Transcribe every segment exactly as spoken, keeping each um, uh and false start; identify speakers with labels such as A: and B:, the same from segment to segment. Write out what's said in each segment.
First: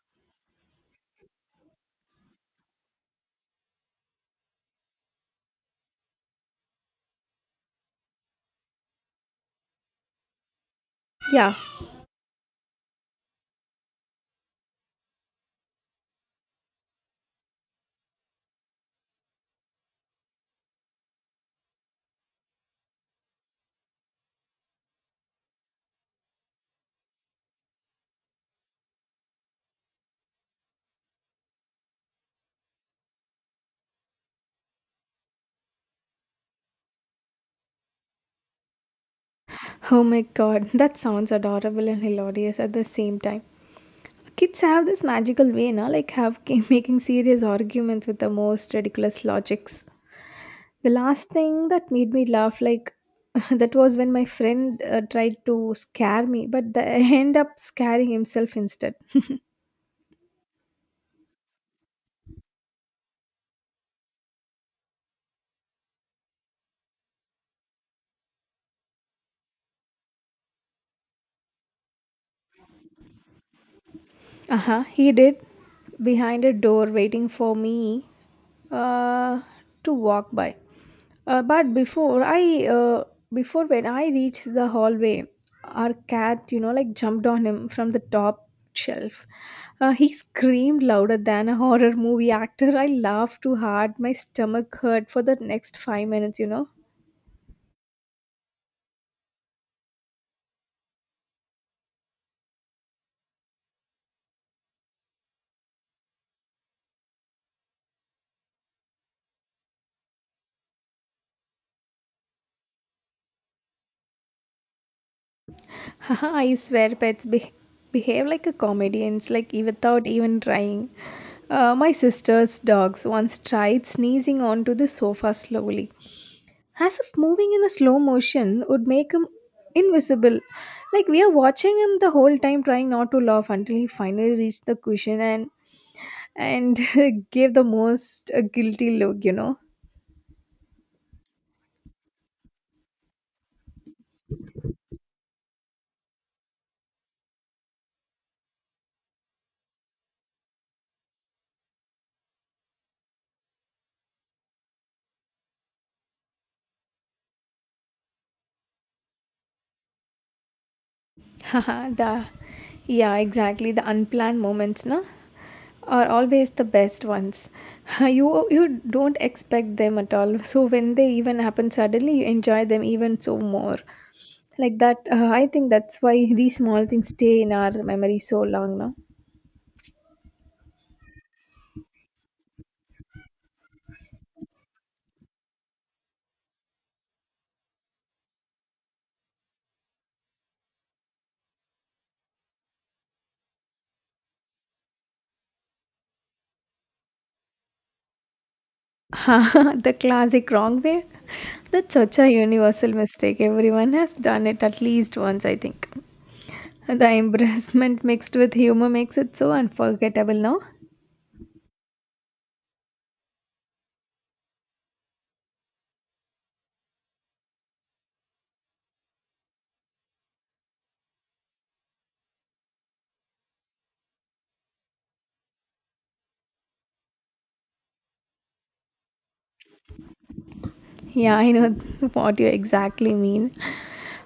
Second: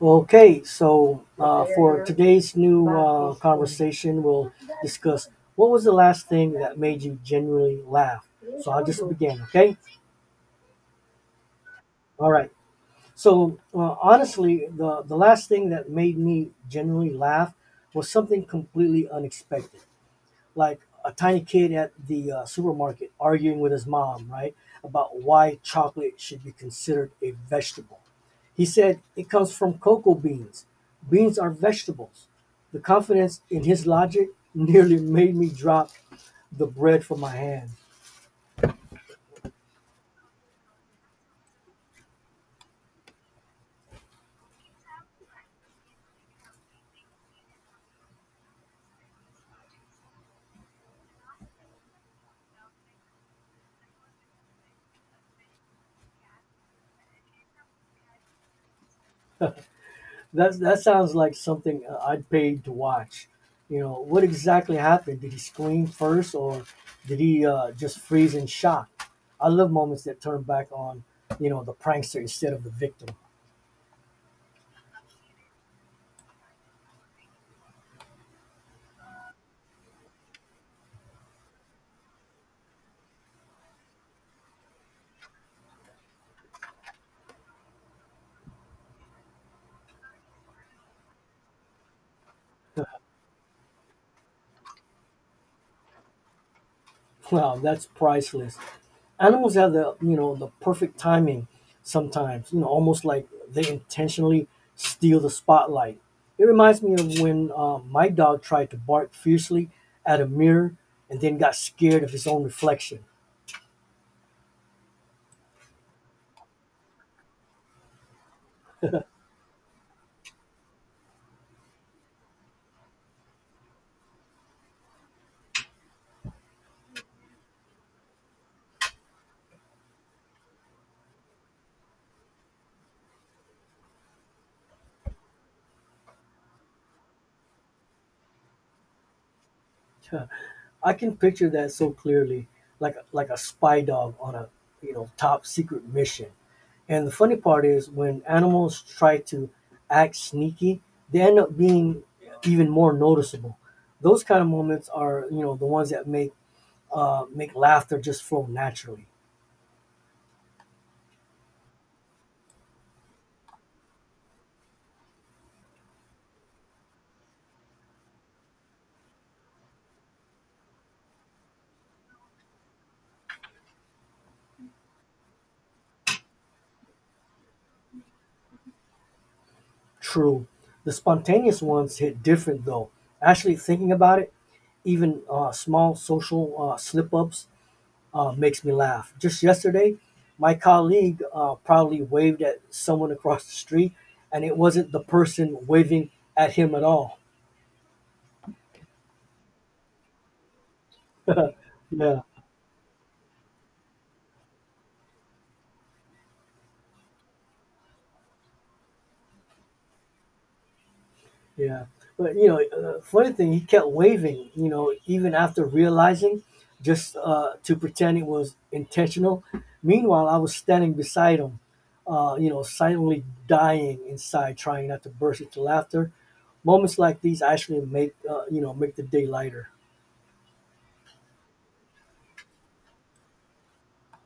A: Okay, so uh, for today's new uh, conversation, we'll discuss what was the last thing that made you genuinely laugh. So I'll just begin, okay?
B: Yeah.
A: All right. So uh, honestly, the, the last thing that made me genuinely laugh was something completely unexpected, like a tiny kid at the uh, supermarket arguing with his mom, right, about why chocolate should be considered a vegetable. He said it comes from cocoa beans. Beans are vegetables. The confidence in his logic nearly made me drop the bread from my hand.
B: Oh my god, that sounds adorable and hilarious at the same time. Kids have this magical way, na, like have making serious arguments with the most ridiculous logics. The last thing that made me laugh, like that was when my friend uh, tried to scare me, but the, end up scaring himself instead.
A: That, that sounds like something uh, I'd paid to watch. You know, what exactly happened? Did he scream first or did he uh, just freeze in shock? I love moments that turn back on, you know, the prankster instead of the victim.
B: Uh huh. He did. Behind a door, waiting for me uh, to walk by. Uh, but before I, uh, Before when I reached the hallway, our cat, you know, like jumped on him from the top shelf. Uh, he screamed louder than a horror movie actor. I laughed too hard. My stomach hurt for the next five minutes, you know.
A: Wow, that's priceless. Animals have the you know the perfect timing sometimes, you know almost like they intentionally steal the spotlight. It reminds me of when uh, my dog tried to bark fiercely at a mirror and then got scared of his own reflection.
B: Haha, I swear pets be- behave like a comedians, like e- without even trying. Uh, my sister's dogs once tried sneezing onto the sofa slowly, as if moving in a slow motion would make him invisible. Like we are watching him the whole time, trying not to laugh until he finally reached the cushion and and gave the most uh, guilty look, you know.
A: I can picture that so clearly, like like a spy dog on a, you know top secret mission. And the funny part is when animals try to act sneaky, they end up being even more noticeable. Those kind of moments are, you know the ones that make uh, make laughter just flow naturally.
B: Haha, the Yeah, exactly the unplanned moments, na, are always the best ones. You you don't expect them at all. So when they even happen suddenly, you enjoy them even so more. Like that, uh, I think that's why these small things stay in our memory so long now.
A: True. The spontaneous ones hit different though. Actually, thinking about it, even uh, small social uh, slip ups uh, makes me laugh. Just yesterday, my colleague uh, proudly waved at someone across the street, and it wasn't the person waving at him at all.
B: The classic wrong way. That's such
A: Yeah.
B: a universal mistake. Everyone has done it at least once, I think. The embarrassment mixed with humor makes it so unforgettable now.
A: Yeah, but you know, uh, funny thing, he kept waving. You know, even after realizing, just uh, to pretend it was intentional. Meanwhile, I was standing beside him, uh, you know, silently dying inside, trying not to burst into laughter. Moments like these actually make uh, you know make the day lighter.
B: Yeah, I know what you exactly mean.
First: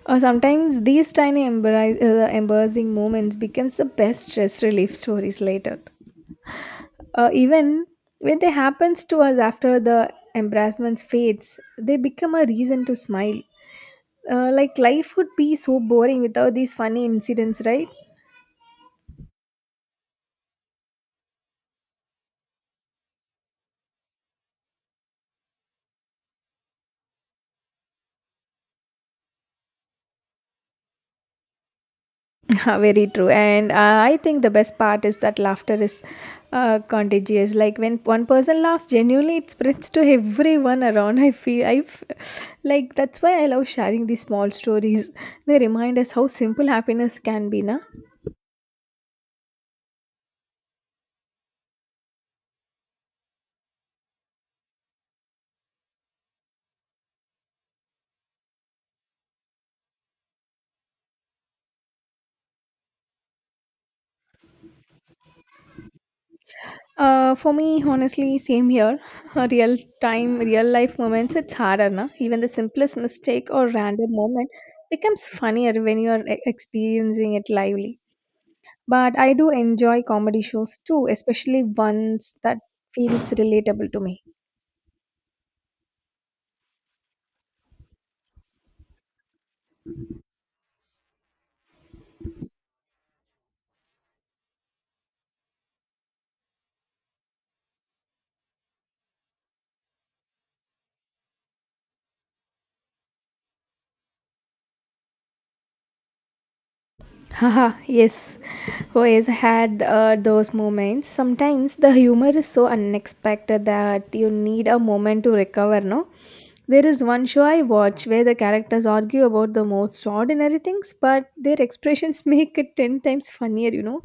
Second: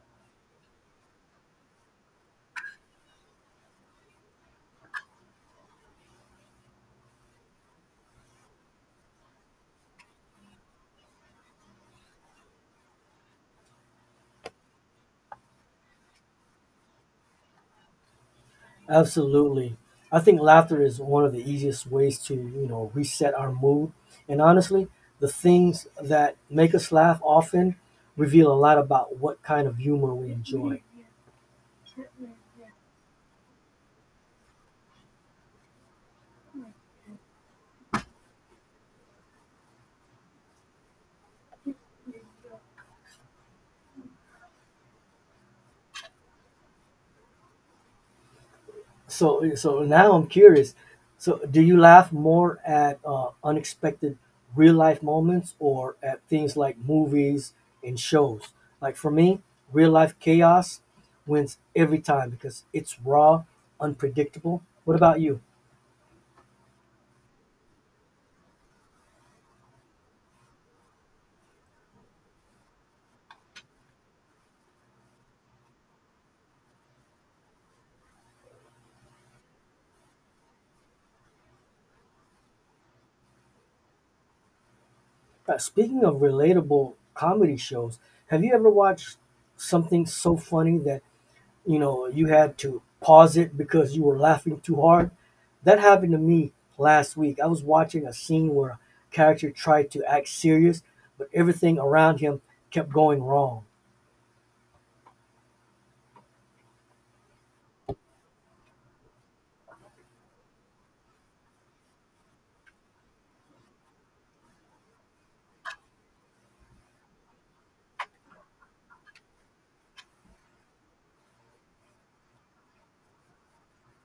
B: Or sometimes these tiny embarrass- uh, embarrassing moments becomes the best stress relief stories later. Uh, even when they happens to us after the embarrassments fades, they become a reason to smile. Uh, like life would be so boring without these funny incidents, right?
A: Absolutely. I think laughter is one of the easiest ways to, you know, reset our mood. And honestly, the things that make us laugh often reveal a lot about what kind of humor we enjoy.
B: Very true. And uh, I think the best part is that laughter is uh, contagious. Like when one person laughs genuinely, it spreads to everyone around. I feel I f- Like that's why I love sharing these small stories. They remind us how simple happiness can be, na?
A: So so now I'm curious. So do you laugh more at uh, unexpected real life moments, or at things like movies and shows? Like for me, real life chaos wins every time because it's raw, unpredictable. What about you?
B: Uh, for me, honestly, same here. A real time, real life moments, it's harder, na? Even the simplest mistake or random moment becomes funnier when you are e- experiencing it lively. But I do enjoy comedy shows too, especially ones that feels relatable to me.
A: Uh, speaking of relatable comedy shows, have you ever watched something so funny that you know you had to pause it because you were laughing too hard? That happened to me last week. I was watching a scene where a character tried to act serious, but everything around him kept going wrong.
B: Haha, yes. Oh, yes, I had uh, those moments. Sometimes the humor is so unexpected that you need a moment to recover, no? There is one show I watch where the characters argue about the most ordinary things, but their expressions make it ten times funnier, you know?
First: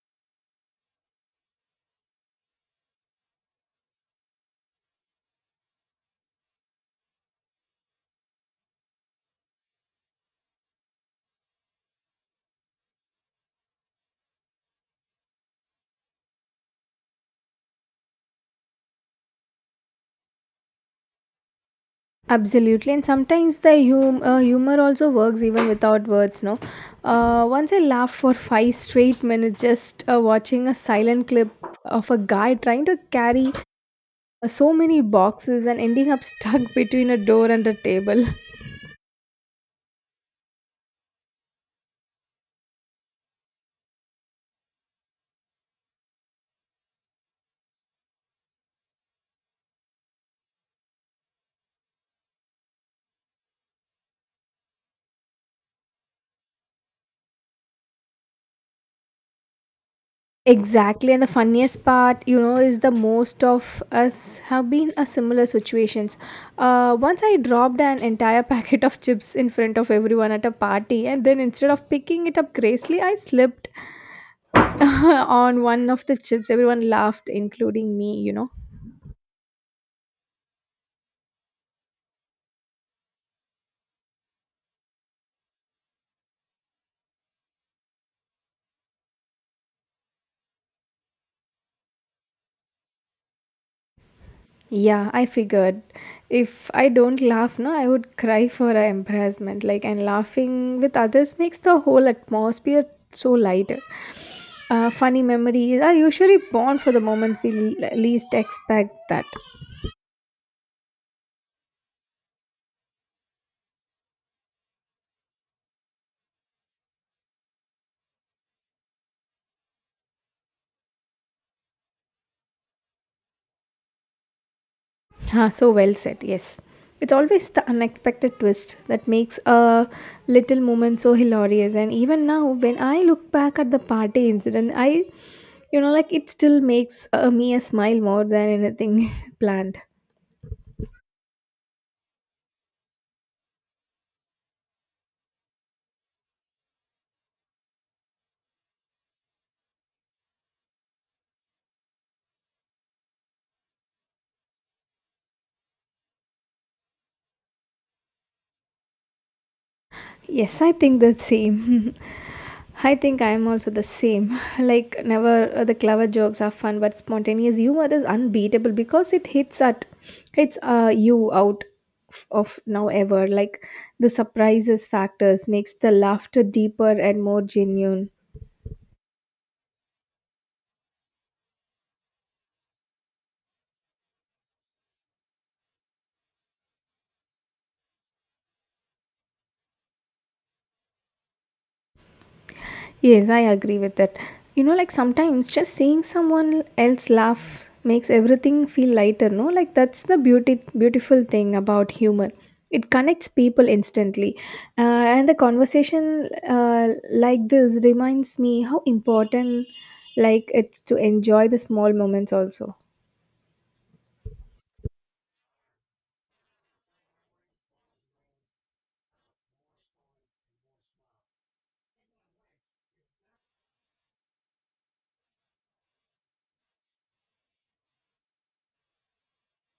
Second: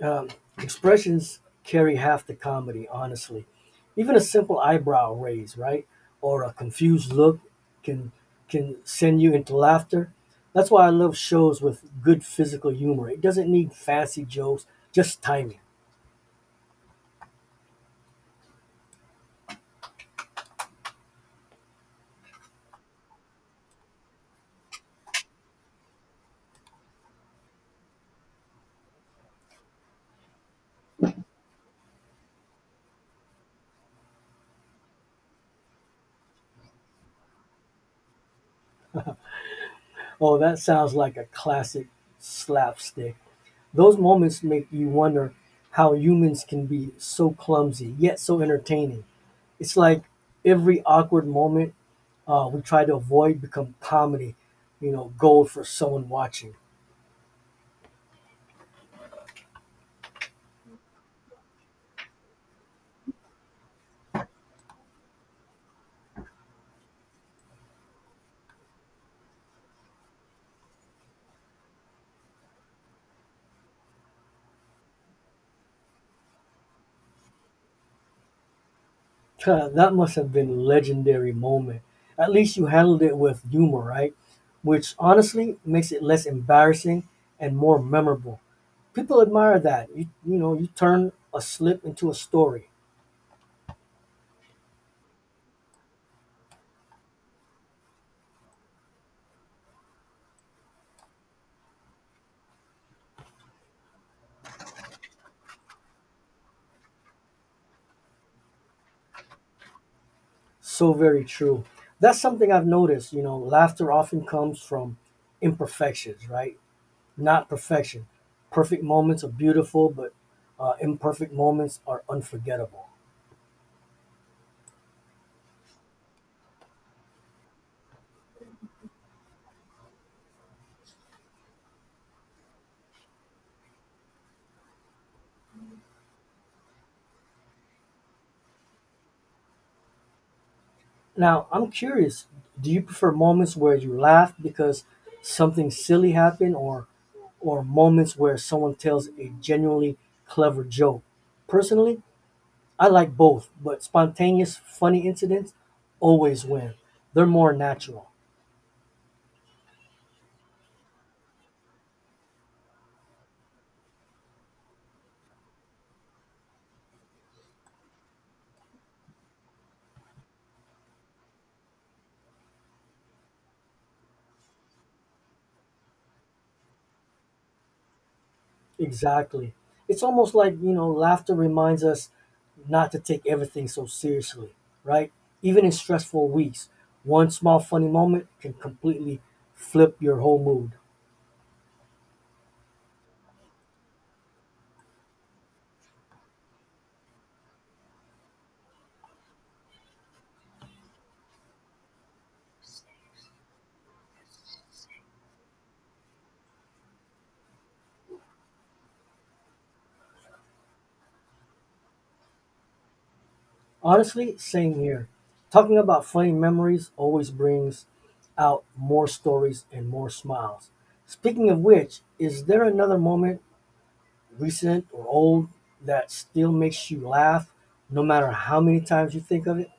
A: Um, Expressions carry half the comedy, honestly. Even a simple eyebrow raise, right, or a confused look can can send you into laughter. That's why I love shows with good physical humor. It doesn't need fancy jokes, just timing.
B: Absolutely, and sometimes the hum- uh, humor also works even without words. No, uh, once I laughed for five straight minutes just uh, watching a silent clip of a guy trying to carry uh, so many boxes and ending up stuck between a door and a table.
A: Oh, that sounds like a classic slapstick. Those moments make you wonder how humans can be so clumsy yet so entertaining. It's like every awkward moment uh, we try to avoid become comedy, you know, gold for someone watching.
B: Exactly, and the funniest part, you know, is the most of us have been a similar situations. Uh, once I dropped an entire packet of chips in front of everyone at a party, and then instead of picking it up gracefully, I slipped on one of the chips. Everyone laughed including me, you know.
A: That must have been a legendary moment. At least you handled it with humor, right? Which honestly makes it less embarrassing and more memorable. People admire that. You, you know, you turn a slip into a story.
B: Yeah, I figured if I don't laugh, no, I would cry for a embarrassment, like, and laughing with others makes the whole atmosphere so lighter. Uh, funny memories are usually born for the moments we le- least expect that.
A: So very true. That's something I've noticed. You know, laughter often comes from imperfections, right? Not perfection. Perfect moments are beautiful, but uh, imperfect moments are unforgettable.
B: Ah, so well said, yes. It's always the unexpected twist that makes a little moment so hilarious. And even now, when I look back at the party incident, I, you know, like it still makes uh, me a smile more than anything planned.
A: Now, I'm curious, do you prefer moments where you laugh because something silly happened, or or moments where someone tells a genuinely clever joke? Personally, I like both, but spontaneous funny incidents always win. They're more natural.
B: Yes, I think the same. I think I'm also the same. Like, never uh, the clever jokes are fun, but spontaneous humor is unbeatable because it hits at hits uh, you out f- of now ever. Like, the surprises factors makes the laughter deeper and more genuine.
A: Exactly. It's almost like, you know, laughter reminds us not to take everything so seriously, right? Even in stressful weeks, one small funny moment can completely flip your whole mood.
B: Yes, I agree with that. You know, like sometimes just seeing someone else laugh makes everything feel lighter, no? Like that's the beauty beautiful thing about humor. It connects people instantly. Uh, and the conversation uh, like this reminds me how important like it's to enjoy the small moments also.
A: Honestly, same here. Talking about funny memories always brings out more stories and more smiles. Speaking of which, is there another moment, recent or old, that still makes you laugh no matter how many times you think of it?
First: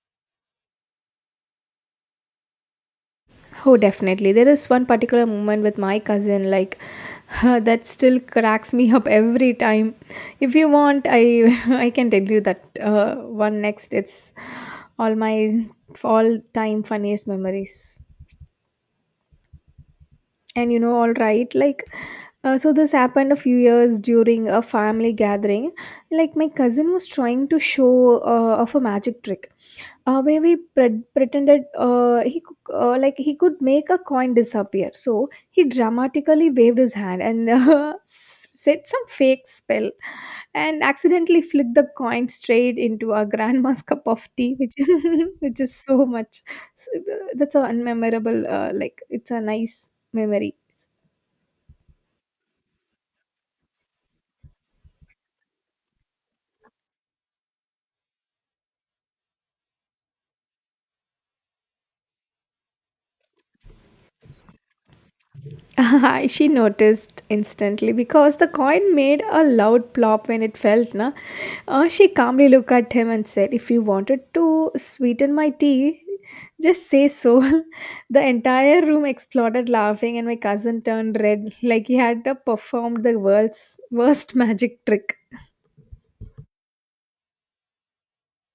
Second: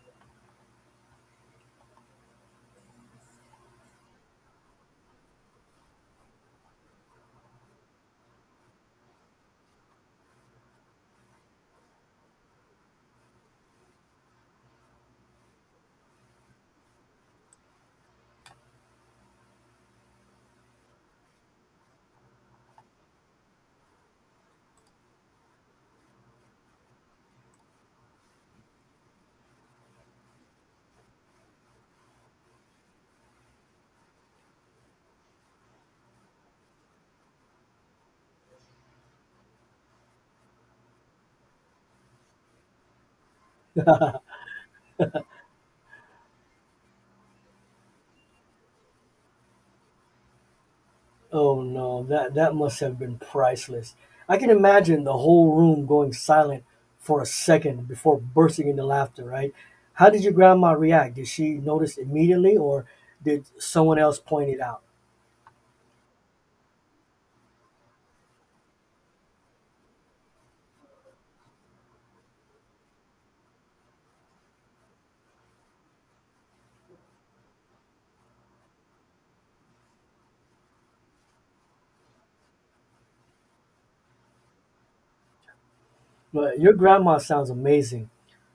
B: Oh, definitely. There is one particular moment with my cousin, like that still cracks me up every time. If you want, I I can tell you that uh, one next. It's all my all time funniest memories. And you know, all right, like uh, so this happened a few years during a family gathering. Like my cousin was trying to show uh, off a magic trick, uh, where we pre- pretended uh, he cou- uh, like he could make a coin disappear. So he dramatically waved his hand and uh, s- said some fake spell and accidentally flicked the coin straight into our grandma's cup of tea, which is which is so much. So, uh, that's a unmemorable. Uh, like it's a nice memory.
A: Oh no, that that must have been priceless. I can imagine the whole room going silent for a second before bursting into laughter, right? How did your grandma react? Did she notice immediately, or did someone else point it out?
B: She noticed instantly because the coin made a loud plop when it fell. Na? Uh, she calmly looked at him and said, "If you wanted to sweeten my tea, just say so." The entire room exploded laughing, and my cousin turned red like he had uh, performed the world's worst magic trick.
A: But your grandma sounds amazing,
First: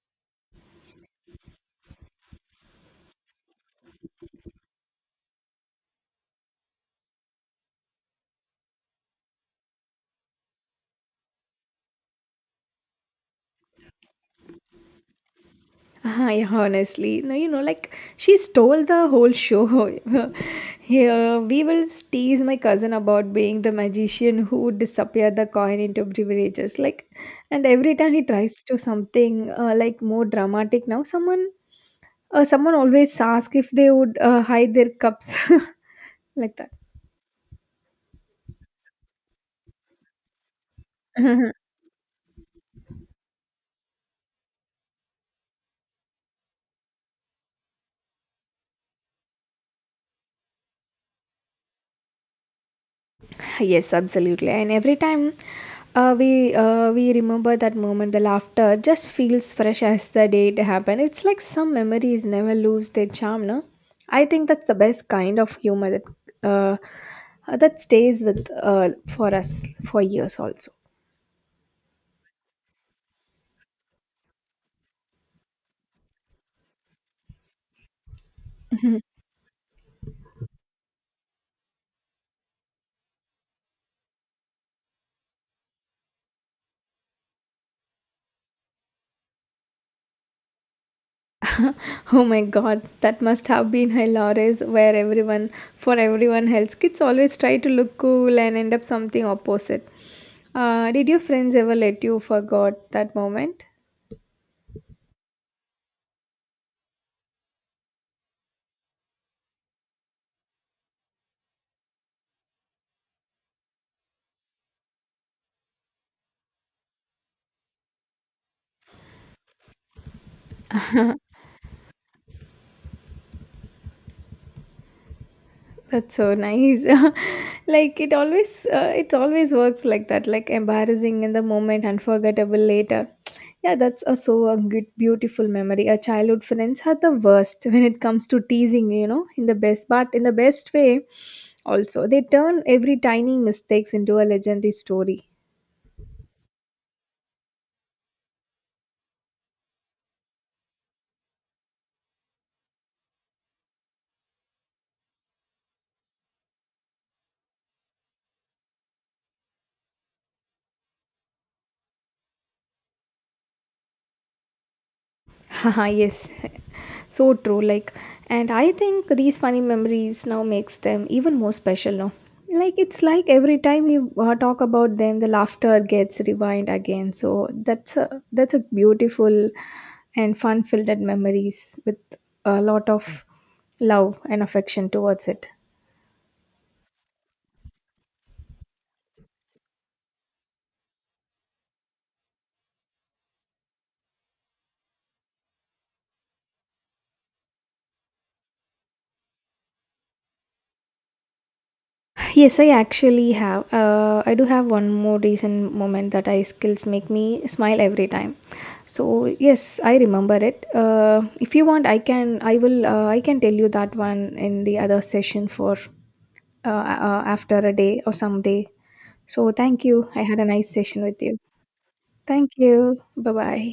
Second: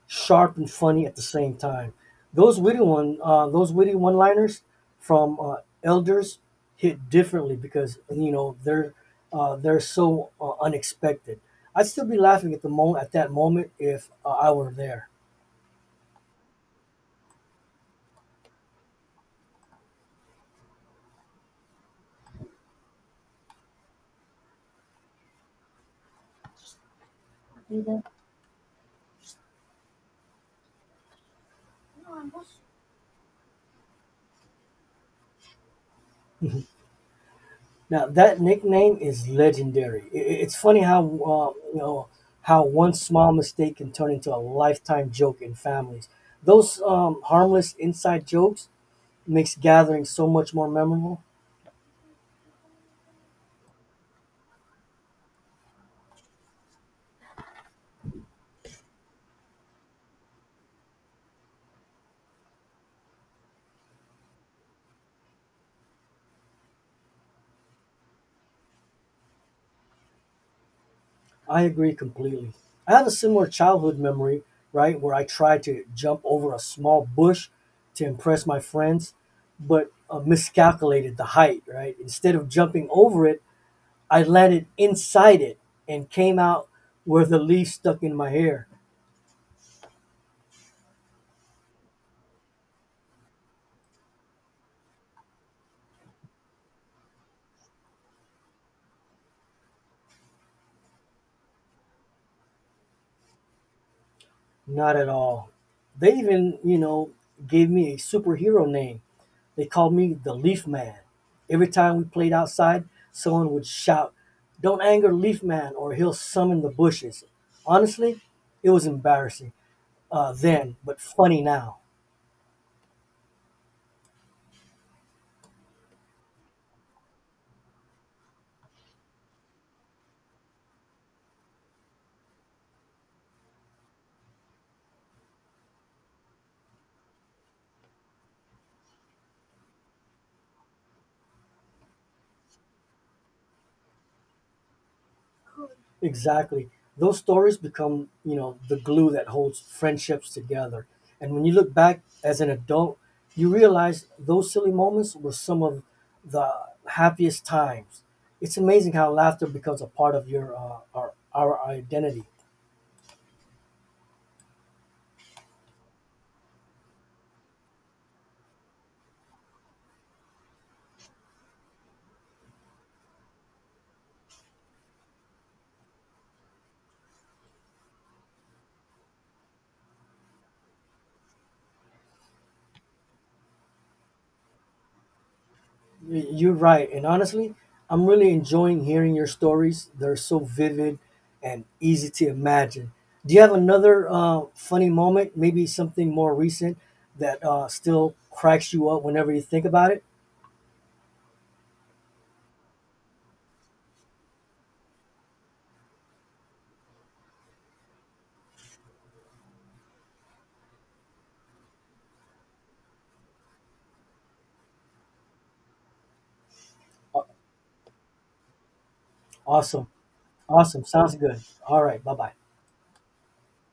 A: sharp and funny at the same time. Those witty one, uh, those witty one-liners from uh, elders hit differently because you know they're uh, they're so uh, unexpected. I'd still be laughing at the moment at that moment if uh, I were there.
B: I honestly, no, you know, like she stole the whole show. Here, we will tease my cousin about being the magician who disappeared the coin into beverages. Like, and every
A: Now
B: time he tries to something uh, like more dramatic now, someone, uh, someone always asks if they would uh, hide their cups like that.
A: that nickname is legendary. I- i- It's funny how uh, you know how one small mistake can turn into a lifetime joke in families. Those um, harmless inside jokes makes gatherings so much more memorable.
B: Yes, absolutely. And every time Uh, we uh, we remember that moment. The laughter just feels fresh as the day it happened. It's like some memories never lose their charm, no? I think that's the best kind of humor that uh, uh, that stays with uh, for us for years also.
A: I agree completely. I have a similar childhood memory, right, where I tried to jump over a small bush to impress my friends, but uh, miscalculated the height, right? Instead of jumping over it, I landed inside it and came out where the leaf stuck in my hair.
B: Oh my god, that must have been hilarious. Where everyone For everyone else, kids always try to look cool and end up something opposite. Uh, did your friends ever let you forget that moment?
A: Not at all. They even, you know, gave me a superhero name. They called me the Leaf Man. Every time we played outside, someone would shout, "Don't anger Leaf Man, or he'll summon the bushes." Honestly, it was embarrassing uh, then, but funny now.
B: That's so nice. Like it always, uh, it always works like that. Like embarrassing in the moment, unforgettable later. Yeah, that's also a good, beautiful memory. Our childhood friends are the worst when it comes to teasing. You know, in the best, but in the best way. Also, they turn every tiny mistakes into a legendary story.
A: Exactly. Those stories become, you know, the glue that holds friendships together. And when you look back as an adult, you realize those silly moments were some of the happiest times. It's amazing how laughter becomes a part of your uh, our, our identity.
B: Haha, yes. So true. Like, and I think these funny memories now makes them even more special now. Like, it's like every time we uh, talk about them, the laughter gets revived again. So that's a that's a beautiful and fun-filled memories with a lot of love and affection towards it.
A: Y- You're right. And honestly, I'm really enjoying hearing your stories. They're so vivid and easy to imagine. Do you have another uh, funny moment, maybe something more recent that uh, still cracks you up whenever you think about it?
B: Yes, I actually have. Uh, I do have one more recent moment that I skills make me smile every time. So yes, I remember it. Uh, if you want, I can. I will. Uh, I can tell you that one in the other session for uh, uh,
A: Aw-
B: after a day or some day. So thank
A: Awesome.
B: you. I had a nice
A: Awesome.
B: session
A: Sounds
B: with you.
A: good. All right. Bye bye.
B: Thank you. Bye bye.